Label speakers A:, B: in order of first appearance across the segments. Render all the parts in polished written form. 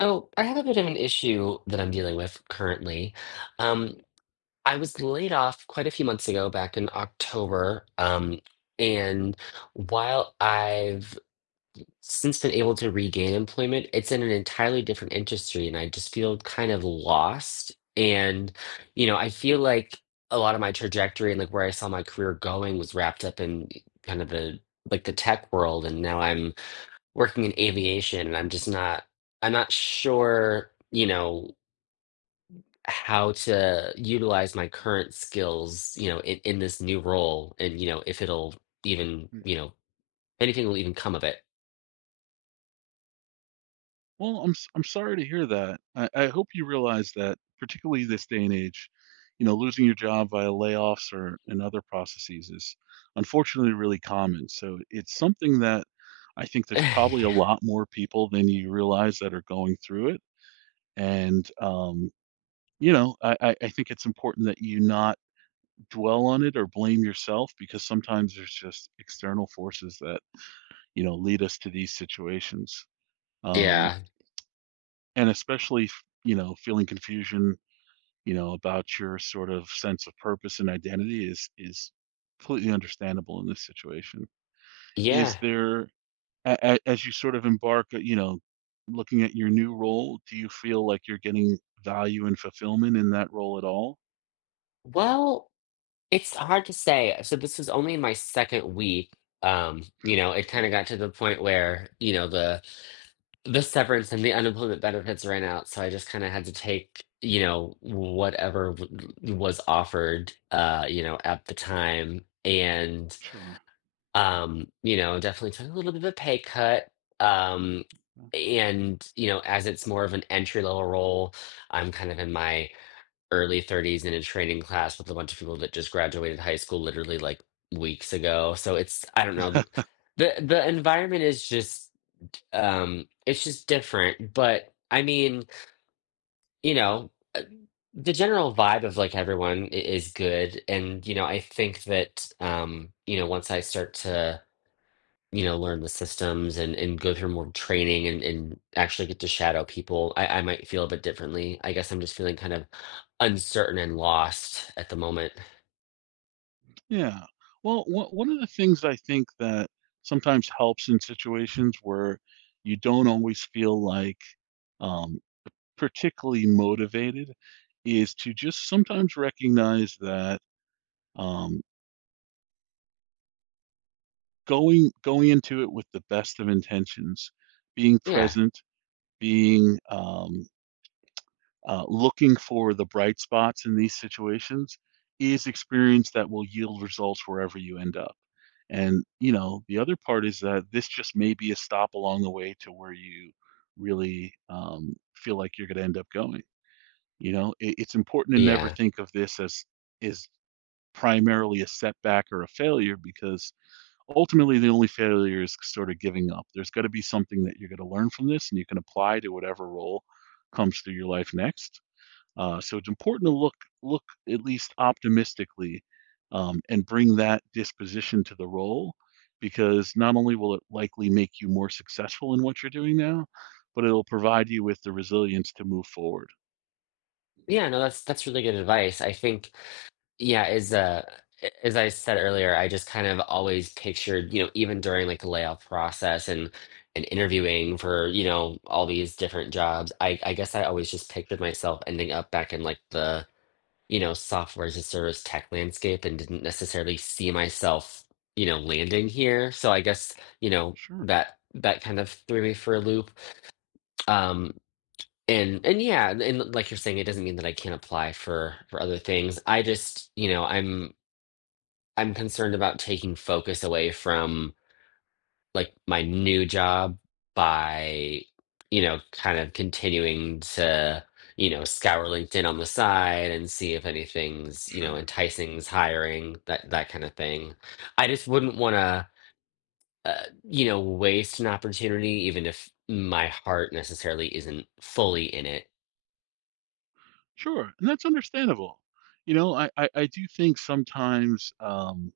A: Oh, I have a bit of an issue that I'm dealing with currently. Um, I was laid off quite a few months ago, back in October. And while I've since been able to regain employment, it's in an entirely different industry, and I just feel kind of lost. And, you know, I feel like a lot of my trajectory and like where I saw my career going was wrapped up in kind of the like the tech world, and now I'm working in aviation and I'm not sure, you know, how to utilize my current skills, you know, in this new role and you know, if it'll even,
B: Yeah.
A: you know, anything will even come of it.
B: Well, I'm sorry to hear that. I hope you realize that, particularly this day and age, you know, losing your job via layoffs or and other processes is unfortunately really common. So it's something that I think there's probably a lot more people than you realize that are going through it. And, um, you know, I think it's important that you not dwell on it or blame yourself because sometimes there's just external forces that, you know, lead us to these situations. Um,
A: Yeah.
B: and especially you know, feeling confusion, you know, about your sort of sense of purpose and identity is completely understandable in this situation. Is
A: Yeah.
B: there, as you sort of embark, you know, looking at your new role, do you feel like you're getting value and fulfillment in that role at all?
A: Well, it's hard to say. So this is only my second week. You know, it
B: Okay,
A: kind of got to the point where, you know, the severance and the unemployment benefits ran out, so I just kinda had to take, you know, whatever w was offered, you know, at the time, and,
B: sure.
A: you know, definitely took a little bit of a pay cut, um, and, you know, as it's more of an entry-level role, I'm kind of in my early 30s in a training class with a bunch of people that just graduated high school literally, like, weeks ago, so it's. I don't know, the the the environment is just it's just different. But I mean, you know, the general vibe of like everyone is good. And, you know, I think that, you know, once I start to, you know, learn the systems and go through more training and actually get to shadow people, I might feel a bit differently. I guess I'm just feeling kind of uncertain and lost at the moment.
B: yeah. Well, one of the things I think that sometimes helps in situations where you don't always feel like, um, particularly motivated, is to just sometimes recognize that, um, going into it with the best of intentions, being
A: Yeah.
B: present, being, looking for the bright spots in these situations is experience that will yield results wherever you end up. And you know, the other part is that this just may be a stop along the way to where you really, feel like you're going to end up going. You know, it's important to never
A: Yeah.
B: think of this as is primarily a setback or a failure, because ultimately the only failure is sort of giving up. There's got to be something that you're going to learn from this and you can apply to whatever role comes through your life next. So it's important to look at least optimistically, and bring that disposition to the role, because not only will it likely make you more successful in what you're doing now, but it'll provide you with the resilience to move forward.
A: Yeah, no, that's really good advice. I think. Yeah, as as I said earlier, I just kind of always pictured, you know, even during like the layoff process and interviewing for, you know, all these different jobs, I guess I always just pictured myself ending up back in like the, you know, software as a service tech landscape and didn't necessarily see myself, you know, landing here. So I guess, you know,
B: Sure,
A: that that kind of threw me for a loop. Um, and yeah, and like you're saying, it doesn't mean that I can't apply for other things. I just, you know, I'm concerned about taking focus away from like my new job by, you know, kind of continuing to, you know, scour LinkedIn on the side and see if anything's, you know,
B: sure.
A: enticing's hiring, that that kind of thing. I just wouldn't want to, you know, waste an opportunity, even if my heart necessarily isn't fully in it.
B: Sure, and that's understandable. You know, I do think sometimes,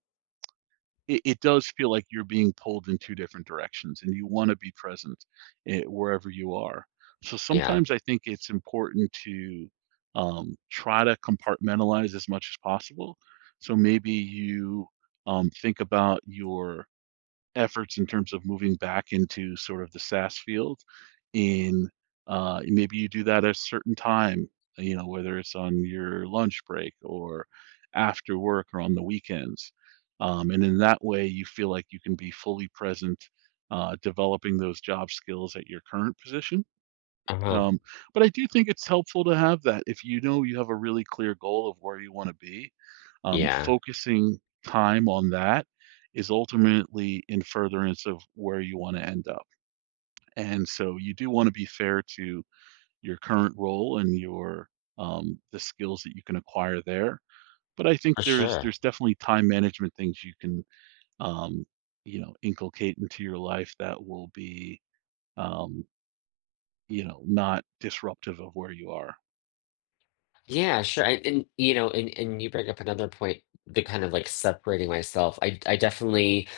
B: it it does feel like you're being pulled in 2 different directions, and you wanna be present, wherever you are. So,
A: Yeah.
B: sometimes I think it's important to, try to compartmentalize as much as possible. So, maybe you, think about your efforts in terms of moving back into sort of the SaaS field in, maybe you do that at a certain time, you know, whether it's on your lunch break or after work or on the weekends. And in that way, you feel like you can be fully present, developing those job skills at your current position.
A: Uh-huh.
B: um, but I do think it's helpful to have that. If you know you have a really clear goal of where you want to be,
A: Yeah,
B: focusing time on that is ultimately in furtherance of where you want to end up. And so you do want to be fair to your current role and your, the skills that you can acquire there. But I think
A: for
B: there's
A: sure.
B: there's definitely time management things you can, um, you know, inculcate into your life that will be, um, you know, not disruptive of where you are.
A: Yeah, sure. And you know, and you bring up another point, the kind of like separating myself. I definitely,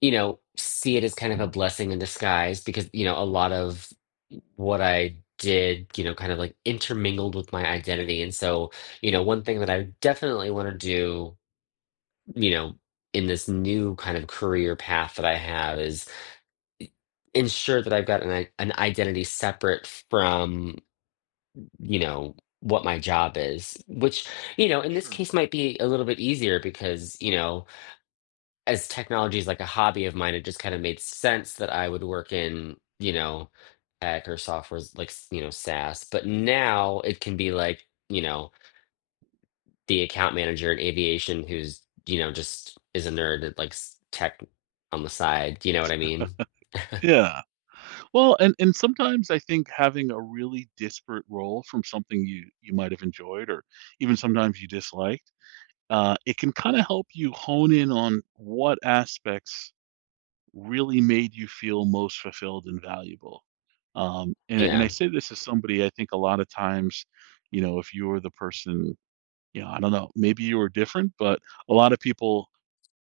A: you know, see it as kind of a blessing in disguise because, you know, a lot of what I did, you know, kind of like intermingled with my identity. And so, you know, one thing that I definitely want to do, you know, in this new kind of career path that I have is ensure that I've got an identity separate from you know what my job is, which you know in this
B: Sure.
A: case might be a little bit easier because you know as technology is like a hobby of mine it just kind of made sense that I would work in you know tech or software's like you know SaaS but now it can be like you know the account manager in aviation who's you know just is a nerd at like tech on the side, you know what I mean?
B: Yeah. Well, and sometimes I think having a really disparate role from something you you might have enjoyed or even sometimes you disliked, it can kind of help you hone in on what aspects really made you feel most fulfilled and valuable. And I
A: Yeah,
B: say this as somebody I think a lot of times, you know, if you were the person, you know, I don't know, maybe you were different, but a lot of people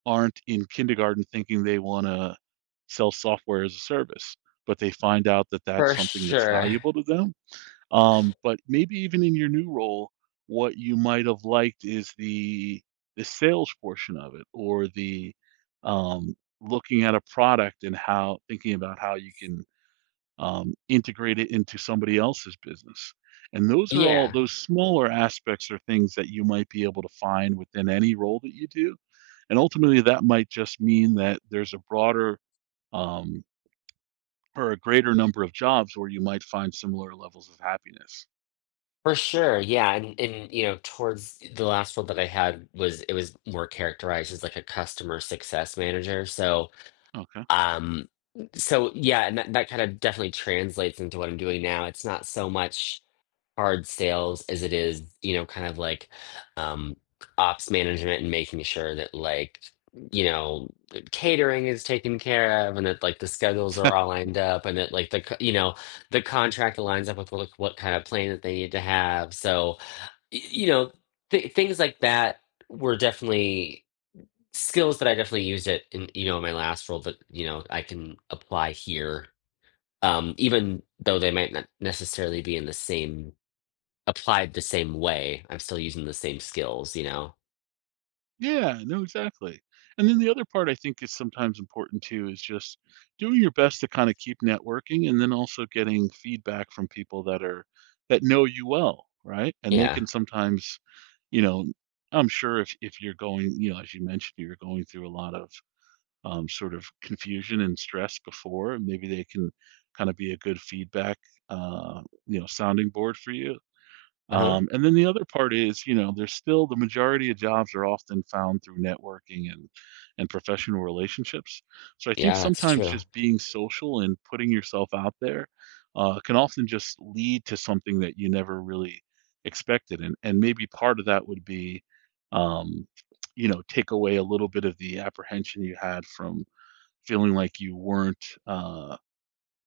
B: aren't in kindergarten thinking they want to sell software as a service, but they find out that that's
A: for
B: something that's
A: sure.
B: valuable to them. But maybe even in your new role, what you might have liked is the sales portion of it, or the, um, looking at a product and how thinking about how you can, integrate it into somebody else's business. And those are all
A: Yeah.
B: those smaller aspects are things that you might be able to find within any role that you do. And ultimately, that might just mean that there's a broader, um, or a greater number of jobs where you might find similar levels of happiness.
A: For sure, yeah, and you know, towards the last role that I had was it was more characterized as like a customer success manager. So,
B: Okay.
A: um, so yeah, and that, that kind of definitely translates into what I'm doing now. It's not so much hard sales as it is, you know, kind of like um, ops management and making sure that like, you know, catering is taken care of and that like the schedules are all lined up and that like the, you know, the contract aligns up with what kind of plan that they need to have. So, you know, th things like that were definitely skills that I definitely used it in, you know, in my last role, but you know, I can apply here. Even though they might not necessarily be in the same applied the same way. I'm still using the same skills, you know?
B: Yeah, no, exactly. And then the other part I think is sometimes important too is just doing your best to kind of keep networking and then also getting feedback from people that are that know you well, right? And they
A: Yeah.
B: can sometimes, you know, I'm sure if you're going, you know, as you mentioned, you're going through a lot of, sort of confusion and stress before, maybe they can kind of be a good feedback, uh, you know, sounding board for you.
A: Uh-huh.
B: And then the other part is, you know, there's still the majority of jobs are often found through networking and professional relationships. So I think
A: Yeah, that's
B: sometimes
A: true.
B: just being social and putting yourself out there, can often just lead to something that you never really expected. And maybe part of that would be, um, you know, take away a little bit of the apprehension you had from feeling like you weren't.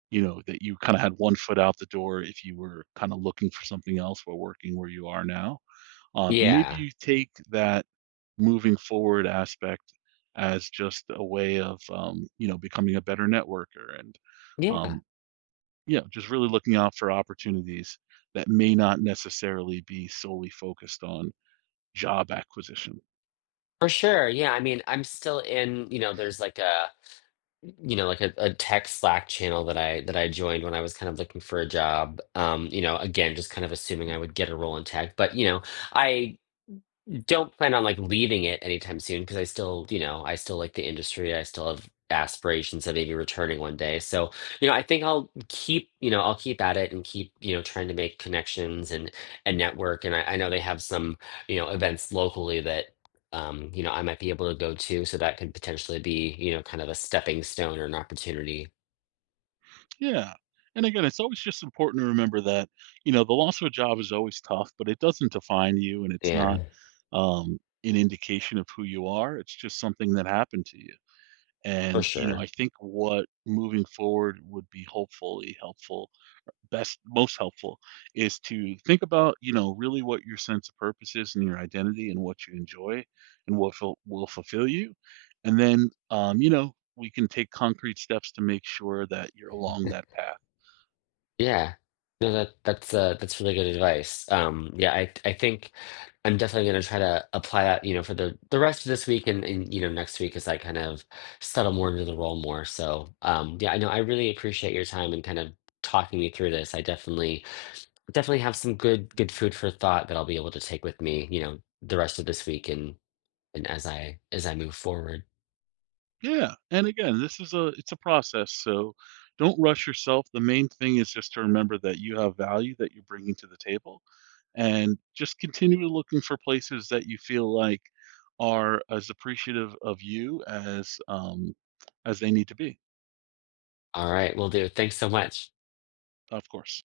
B: You know, that you kinda had one foot out the door if you were kinda looking for something else while working where you are now. Maybe
A: Yeah.
B: you take that moving forward aspect as just a way of, you know, becoming a better networker, and,
A: Yeah.
B: um, yeah, just really looking out for opportunities that may not necessarily be solely focused on job acquisition.
A: For sure. Yeah. I mean, I'm still in, you know, there's like a, you know, like a tech Slack channel that I joined when I was kind of looking for a job. You know, again, just kind of assuming I would get a role in tech. But, you know, I don't plan on like leaving it anytime soon because I still, you know, I still like the industry. I still have aspirations of maybe returning one day. So, you know, I think I'll keep, you know, I'll keep at it and keep, you know, trying to make connections and network. And I know they have some, you know, events locally that you know, I might be able to go to. So that could potentially be, you know, kind of a stepping stone or an opportunity.
B: Yeah. And again, it's always just important to remember that, you know, the loss of a job is always tough, but it doesn't define you and it's not,
A: Yeah,
B: um, an indication of who you are. It's just something that happened to you.
A: for
B: And, you know, I
A: sure.
B: think what moving forward would be hopefully helpful, best, most helpful, is to think about, you know, really what your sense of purpose is and your identity and what you enjoy and what will fulfill you. And then, you know, we can take concrete steps to make sure that you're along that path.
A: Yeah. No, that's really good advice. Yeah, I think I'm definitely gonna try to apply that, you know, for the rest of this week and you know next week as I kind of settle more into the role more. So yeah, I know I really appreciate your time and kind of talking me through this. I definitely definitely have some good good food for thought that I'll be able to take with me, you know, the rest of this week and as I move forward.
B: Yeah, and again, this is a it's a process, so don't rush yourself. The main thing is just to remember that you have value that you're bringing to the table, and just continue looking for places that you feel like are as appreciative of you as, as they need to be,
A: All right, will do. Thanks so much.
B: of course.